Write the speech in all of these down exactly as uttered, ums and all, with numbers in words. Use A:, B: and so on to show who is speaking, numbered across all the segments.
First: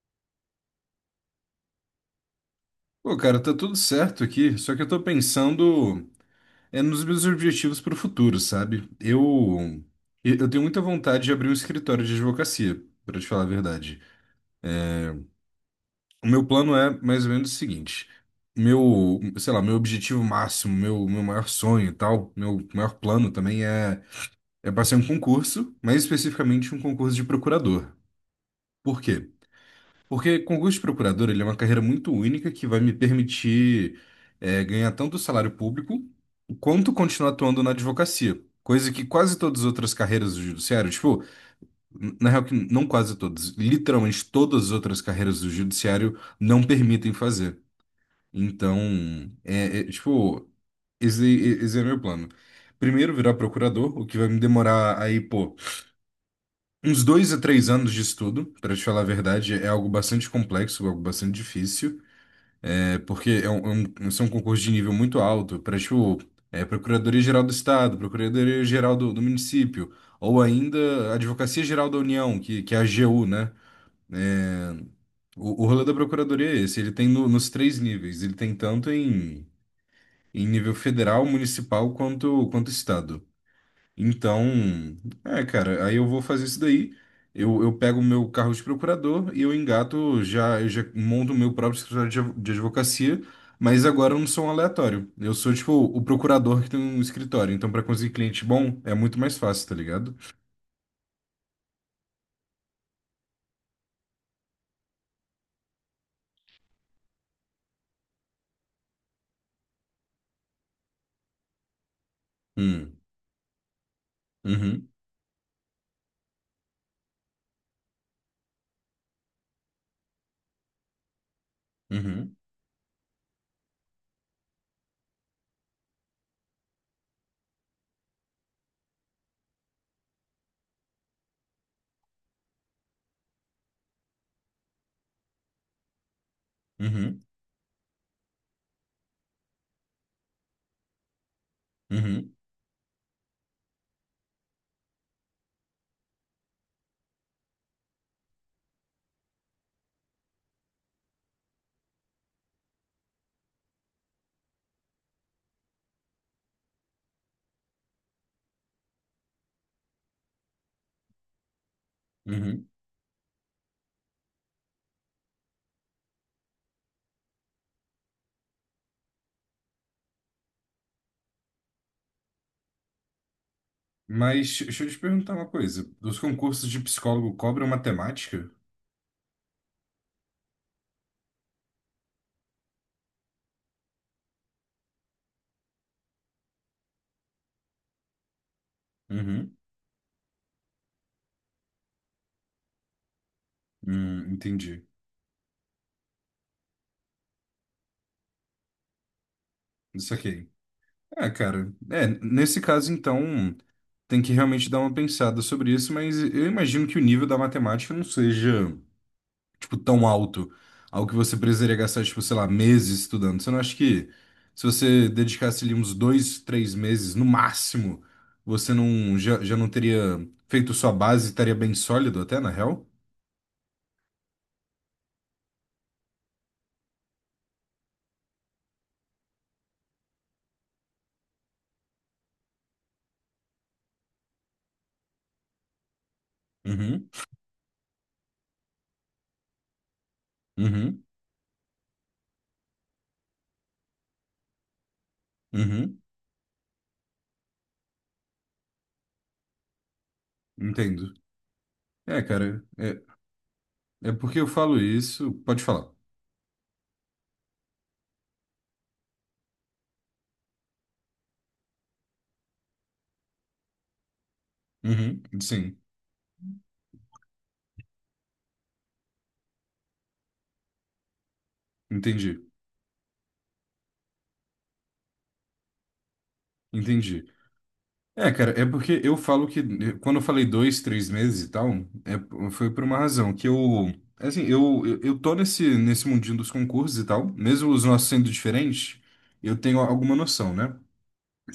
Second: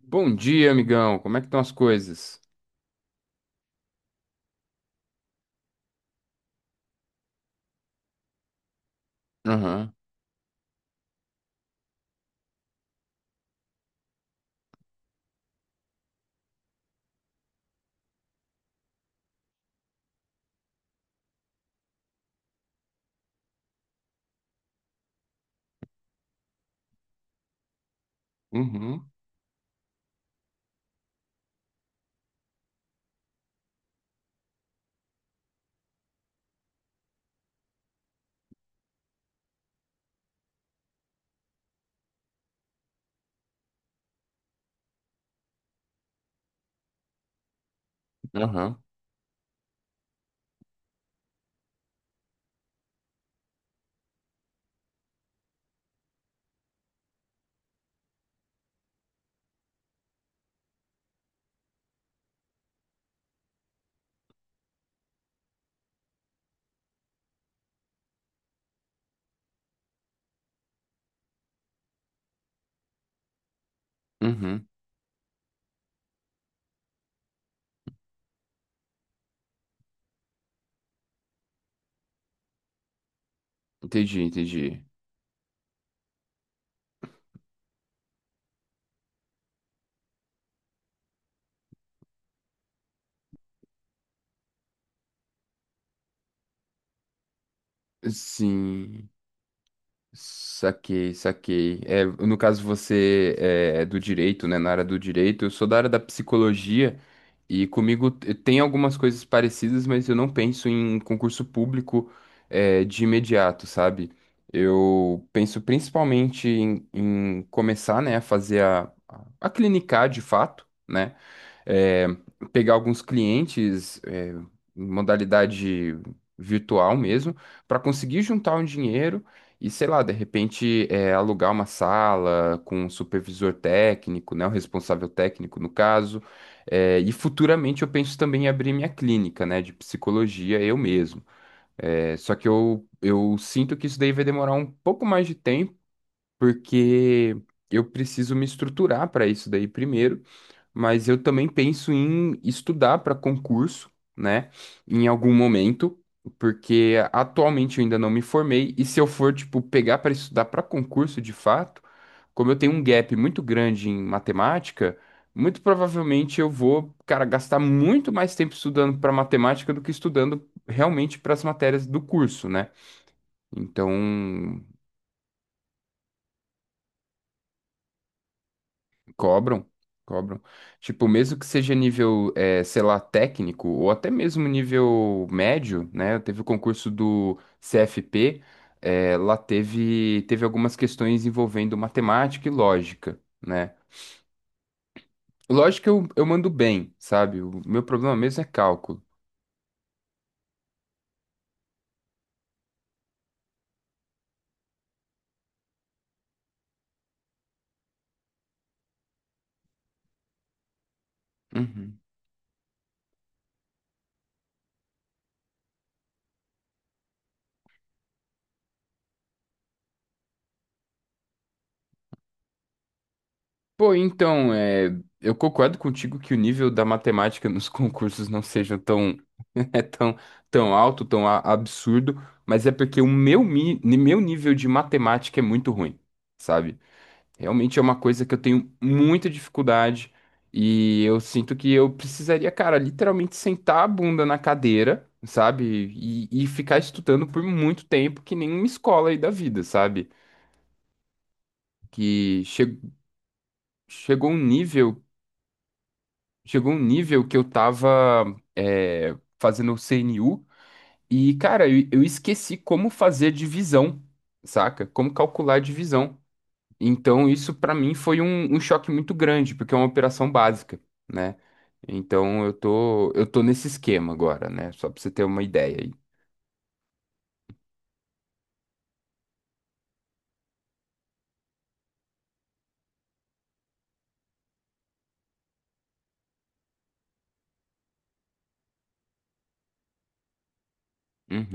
A: Bom dia, amigão. Como é que estão as coisas?
B: Pô, cara, tá tudo certo aqui, só que eu tô pensando é, nos meus objetivos pro futuro, sabe? Eu,
A: Aham,
B: eu eu tenho muita vontade de abrir um escritório de advocacia, pra te falar a verdade. O meu plano é mais ou menos o seguinte: meu, sei lá, meu objetivo máximo, meu, meu maior sonho e tal, meu maior plano também é, é passar em um concurso, mais especificamente um concurso de procurador. Por
A: uhum,
B: quê? Porque concurso de procurador, ele é uma carreira muito única que vai me permitir é, ganhar tanto salário público quanto continuar atuando na advocacia. Coisa que quase todas as outras carreiras do judiciário, tipo, n- na real que não quase todas, literalmente todas as outras carreiras do judiciário não permitem fazer. Então,
A: aham,
B: é, é, tipo, esse, esse é meu plano. Primeiro virar procurador, o que vai me demorar aí, pô, uns dois a três anos de estudo, para te falar a verdade, é algo bastante complexo, algo bastante difícil. É porque é um, é um, são um concurso de nível muito alto para, tipo, é, Procuradoria-Geral do Estado, Procuradoria-Geral do, do município, ou ainda Advocacia-Geral da União, que, que é a AGU, né?
A: uhum.
B: É, o, o rolê da Procuradoria é esse, ele tem no- nos três níveis, ele tem tanto em, em nível federal, municipal, quanto, quanto Estado.
A: Entendi,
B: Então,
A: entendi.
B: é, cara, aí eu vou fazer isso daí. Eu, eu pego o meu carro de procurador e eu engato, já, eu já monto o meu próprio escritório de, adv- de advocacia, mas agora eu não sou um aleatório. Eu sou, tipo, o procurador que tem um escritório. Então, para conseguir cliente bom, é
A: Sim,
B: muito mais fácil, tá ligado?
A: saquei, saquei. É, no caso, você é é do direito, né? Na área do direito, eu sou da área da psicologia e comigo t- tem algumas coisas parecidas, mas eu não penso em concurso público, é,
B: Hum,
A: de imediato, sabe?
B: uhum,
A: Eu penso principalmente em, em começar, né, a fazer a, a a clinicar de fato, né? é,
B: uhum,
A: pegar alguns clientes, é, em modalidade virtual mesmo, para conseguir juntar um dinheiro e, sei lá, de repente, é, alugar uma sala com um supervisor técnico, né, o responsável técnico no caso. É, e
B: uhum,
A: futuramente eu penso também em abrir minha clínica, né, de psicologia eu mesmo. É,
B: uhum,
A: só que eu, eu sinto que isso daí vai demorar um pouco mais de tempo, porque eu preciso me estruturar para isso daí primeiro, mas eu também penso em estudar para concurso, né, em algum momento, porque atualmente eu ainda não me formei, e se eu for, tipo, pegar para estudar para concurso de fato, como eu
B: uhum.
A: tenho um gap muito grande em matemática, muito provavelmente eu vou, cara, gastar muito mais tempo estudando para matemática do que estudando realmente para as matérias do curso, né?
B: Mas
A: Então,
B: deixa eu te perguntar uma coisa. Os concursos de psicólogo cobram matemática?
A: cobram, cobram. Tipo, mesmo que seja nível, eh, sei lá, técnico, ou até mesmo nível médio, né? Teve o concurso do C F P, eh, lá
B: Uhum,
A: teve, teve algumas questões envolvendo matemática e lógica, né?
B: hum, entendi.
A: Lógica eu, eu mando bem, sabe? O meu problema mesmo é cálculo.
B: Isso aqui. É, cara, é, nesse caso, então, tem que realmente dar uma pensada sobre isso, mas eu imagino que o nível da matemática não seja, tipo, tão alto, algo que você precisaria
A: Uhum.
B: gastar, tipo, sei lá, meses estudando. Você não acha que se você dedicasse ali uns dois, três meses, no máximo, você não, já, já não teria feito sua base e estaria bem sólido até, na real?
A: Pô, então, eh, eu concordo contigo que o nível da matemática nos concursos não seja tão é tão, tão alto, tão a- absurdo, mas é porque o meu, mi- meu nível de matemática é muito ruim, sabe?
B: Uhum,
A: Realmente é uma coisa que eu tenho muita dificuldade
B: uhum,
A: e eu sinto que eu precisaria, cara, literalmente sentar a bunda na cadeira, sabe?
B: uhum,
A: E, e ficar estudando por muito tempo, que nem uma escola aí da vida, sabe?
B: entendo. É,
A: Que
B: cara,
A: che-
B: é, é
A: chegou um
B: porque eu falo
A: nível,
B: isso, pode falar.
A: chegou um nível que eu tava, é, fazendo o C N U. E, cara, eu, eu esqueci como fazer divisão, saca? Como
B: Uhum,
A: calcular a
B: sim,
A: divisão. Então, isso pra mim foi um, um choque muito grande, porque é uma operação básica, né?
B: entendi.
A: Então, eu tô, eu tô nesse esquema agora, né? Só pra você ter uma ideia aí.
B: Entendi. É, cara, é porque eu falo que quando eu falei dois, três meses e tal, é- foi por uma razão, que eu, assim, eu, eu eu tô nesse, nesse mundinho dos concursos e tal, mesmo os nossos sendo diferentes, eu tenho alguma noção, né?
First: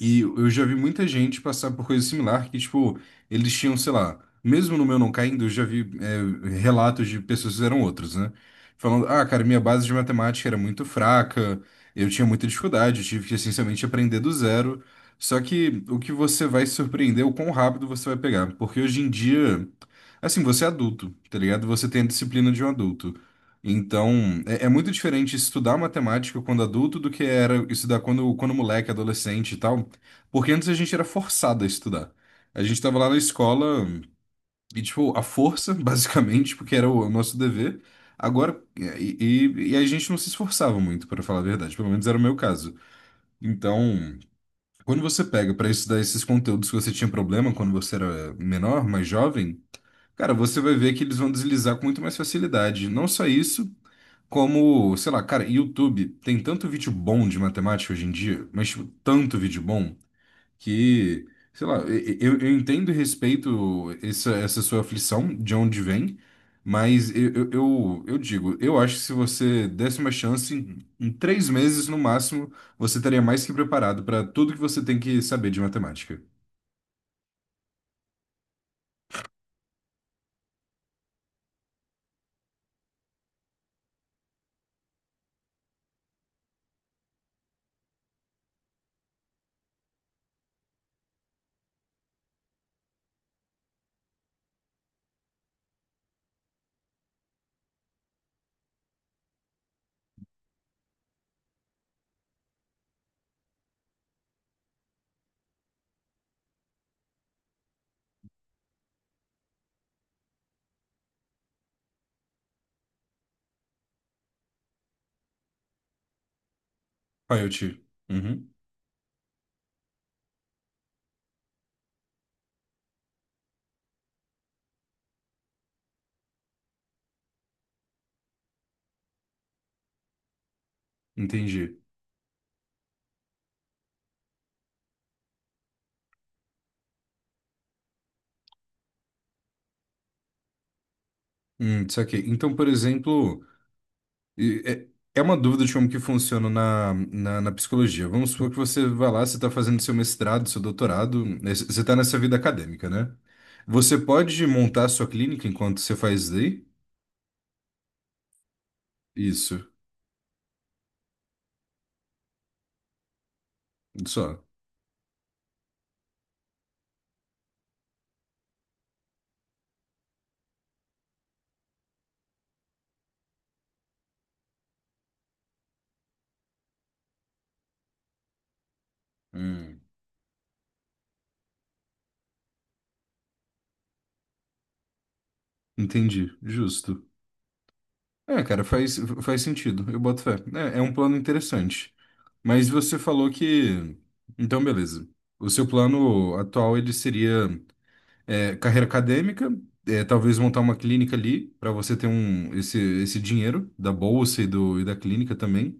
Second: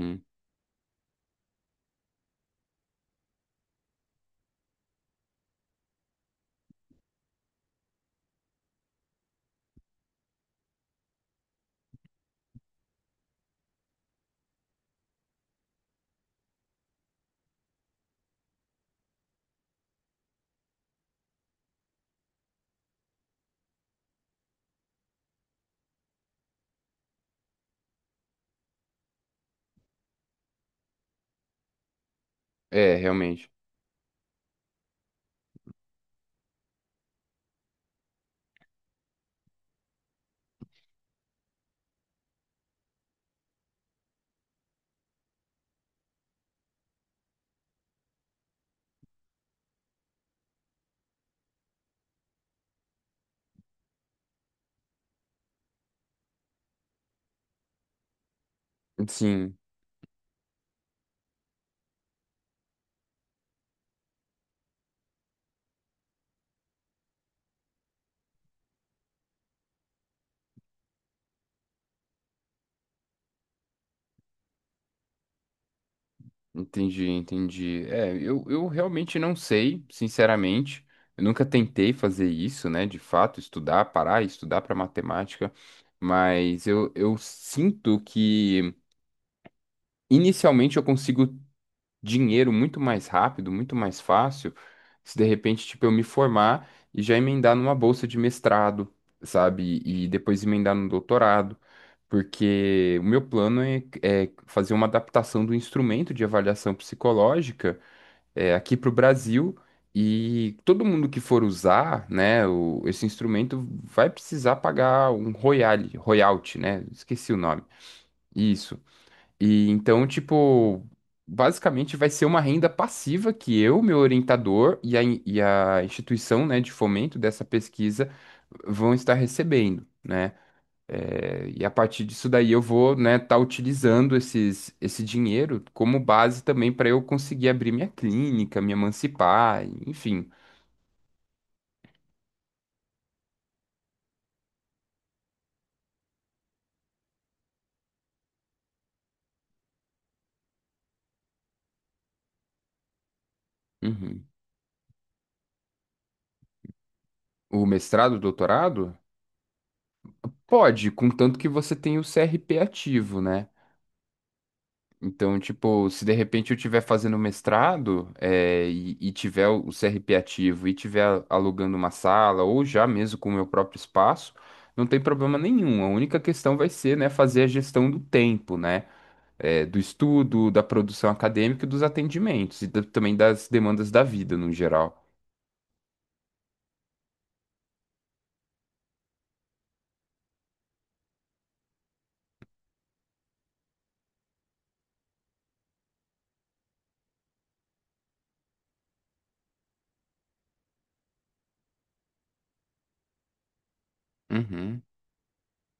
B: E eu já vi muita gente passar por coisa similar, que, tipo, eles tinham, sei lá, mesmo no meu não caindo, eu já vi é, relatos de pessoas que fizeram outros, né? Falando, ah, cara, minha base de matemática era muito fraca, eu tinha muita dificuldade, eu tive que, essencialmente, aprender do zero. Só que o que você vai se surpreender é o quão rápido você vai pegar. Porque hoje em dia, assim, você é adulto, tá ligado? Você tem a disciplina de um adulto. Então, é, é muito diferente estudar matemática quando adulto do que era estudar quando, quando moleque, adolescente e tal. Porque antes a gente era forçado a estudar. A gente
A: É,
B: tava lá na
A: realmente.
B: escola e, tipo, a força, basicamente, porque era o nosso dever. Agora, e, e- e a gente não se esforçava muito, para falar a verdade. Pelo menos era o meu caso. Então, quando você pega para estudar esses conteúdos que você tinha problema quando você era menor, mais jovem, cara, você vai ver que eles vão deslizar com muito mais facilidade. Não só isso, como, sei lá, cara, YouTube tem tanto vídeo bom de matemática hoje em dia, mas, tipo, tanto
A: Sim,
B: vídeo bom que, sei lá, e- e- eu, eu entendo e respeito essa, essa sua aflição, de onde vem, mas eu, eu, eu eu digo, eu acho que se você desse uma chance, em, em três meses no máximo, você estaria mais que preparado para tudo que você tem que saber de matemática.
A: entendi, entendi. É, eu, eu realmente não sei, sinceramente. Eu nunca tentei fazer isso, né? De fato, estudar, parar, e estudar para matemática. Mas eu, eu sinto que inicialmente eu consigo dinheiro muito mais rápido, muito mais fácil, se de repente, tipo, eu me formar e já emendar numa bolsa de mestrado, sabe? E depois emendar no doutorado, porque o meu plano é, é fazer uma adaptação do instrumento de avaliação psicológica, é, aqui para o Brasil. E todo mundo que for usar, né, o- esse instrumento vai precisar pagar um royale, royalty, né? Esqueci o
B: Ah, eu
A: nome.
B: te. Uhum,
A: Isso. E então, tipo, basicamente vai ser uma renda passiva que eu, meu orientador e a, in- e a instituição, né, de fomento dessa pesquisa vão estar recebendo, né? É, e a
B: entendi.
A: partir disso daí eu vou, né, estar utilizando esses, esse dinheiro como base também para eu conseguir abrir minha clínica, me emancipar, enfim.
B: Hum, saquei. Então, por exemplo. E É é uma dúvida de como que funciona na, na, na psicologia. Vamos supor que você vai lá, você está fazendo seu mestrado, seu doutorado, né, você está nessa vida acadêmica, né? Você
A: Uhum.
B: pode montar a sua clínica enquanto você faz lei?
A: O mestrado, doutorado?
B: Isso,
A: Pode, contanto que você tenha o C R P ativo, né?
B: só.
A: Então, tipo, se de repente eu estiver fazendo mestrado, eh, e, e tiver o C R P ativo e tiver alugando uma sala ou já mesmo com o meu próprio espaço, não tem problema nenhum. A única questão vai ser, né, fazer a gestão do tempo, né, eh, do
B: Hum.
A: estudo, da produção acadêmica e dos atendimentos e da- também das demandas da vida no geral.
B: Entendi, justo. É, cara, faz, faz sentido, eu boto fé. É, é um plano interessante. Mas você falou que... Então, beleza. O seu plano atual, ele seria é, carreira acadêmica, é, talvez montar uma clínica ali para você ter um esse, esse dinheiro da bolsa e, do,
A: Uhum,
B: e da clínica também.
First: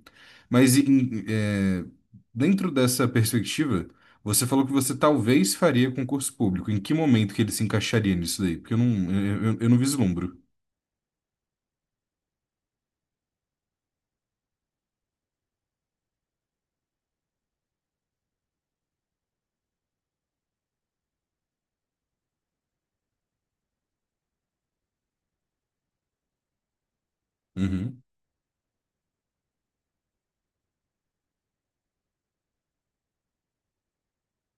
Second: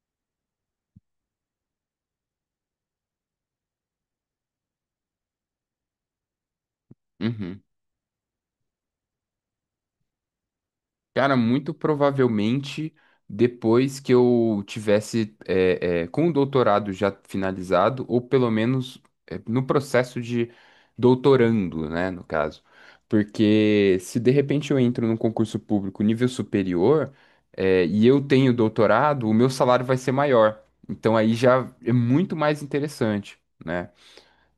B: Mas em- é, dentro dessa perspectiva, você falou que você talvez faria concurso público. Em que momento que ele
A: uhum.
B: se encaixaria nisso daí? Porque eu não, eu, eu- eu não vislumbro.
A: Cara, muito provavelmente depois que eu tivesse é, é, com o doutorado já finalizado, ou pelo menos, é, no processo de doutorando, né, no caso. Porque se de repente eu entro num concurso público nível superior, é,
B: Uhum.
A: e eu tenho doutorado, o meu salário vai ser maior. Então aí já é muito mais interessante, né?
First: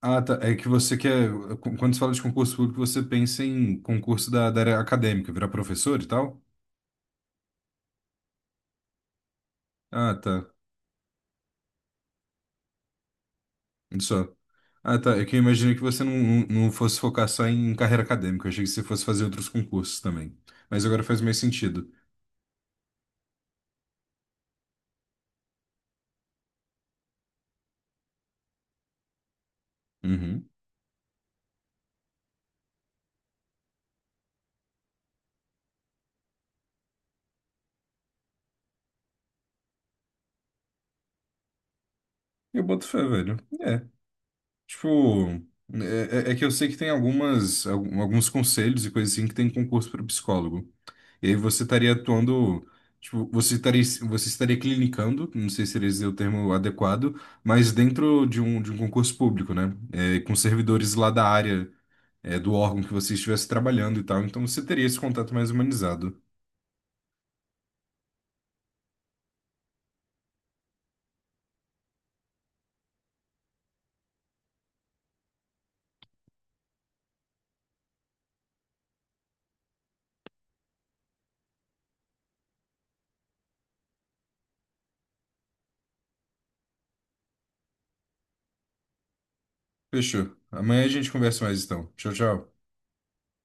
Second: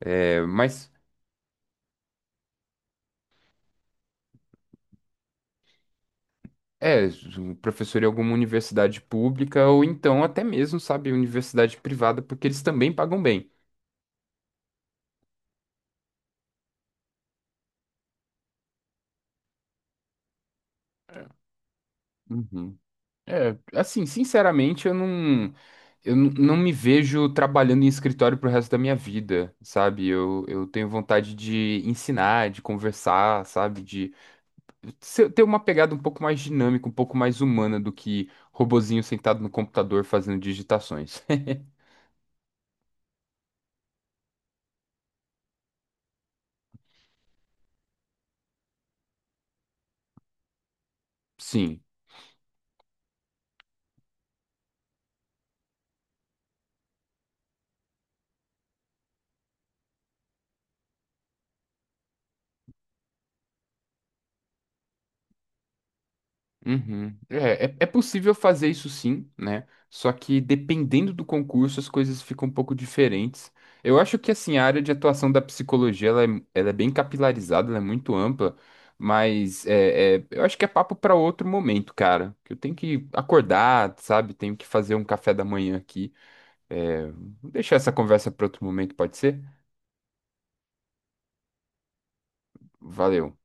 B: Ah, tá. É que
A: mas.
B: você quer. qu- Quando você fala de concurso público, você pensa em concurso da, da área acadêmica, virar professor e tal?
A: É, ju- professor em alguma universidade pública ou
B: Ah,
A: então até
B: tá.
A: mesmo, sabe, universidade privada, porque eles também pagam bem.
B: Só. Ah, tá. É que eu imaginei que você não, não não fosse focar só em carreira acadêmica. Eu achei que você fosse fazer outros concursos também. Mas agora faz mais sentido.
A: Uhum. É, assim, sinceramente, eu não, eu n- não me vejo trabalhando em escritório pro resto da minha vida, sabe? Eu,
B: Uhum.
A: eu tenho vontade de ensinar, de conversar, sabe? De ser- ter uma pegada um pouco mais dinâmica, um pouco mais humana do que robozinho sentado no computador fazendo digitações.
B: Eu boto fé, velho. É. Tipo, é, é- é que eu sei que tem algumas, algum- alguns conselhos e coisas assim que tem concurso para psicólogo. E aí você
A: Sim.
B: estaria atuando. Tipo, você estaria, você estaria clinicando, não sei se seria o termo adequado, mas dentro de um, de um concurso público, né? É, com servidores lá da área é, do órgão que você estivesse trabalhando e tal. Então você teria esse contato mais humanizado.
A: Uhum. É, é, é possível fazer isso sim, né? Só que dependendo do concurso, as coisas ficam um pouco diferentes. Eu acho que assim, a área de atuação da psicologia ela é, ela é bem capilarizada, ela é muito ampla, mas é, é, eu acho que é papo para outro momento, cara. Que eu tenho que acordar, sabe? Tenho que fazer um café da manhã aqui. É, vou deixar essa conversa para outro momento, pode ser?
B: Fechou. Amanhã a gente conversa mais então. Tchau, tchau.
A: Valeu.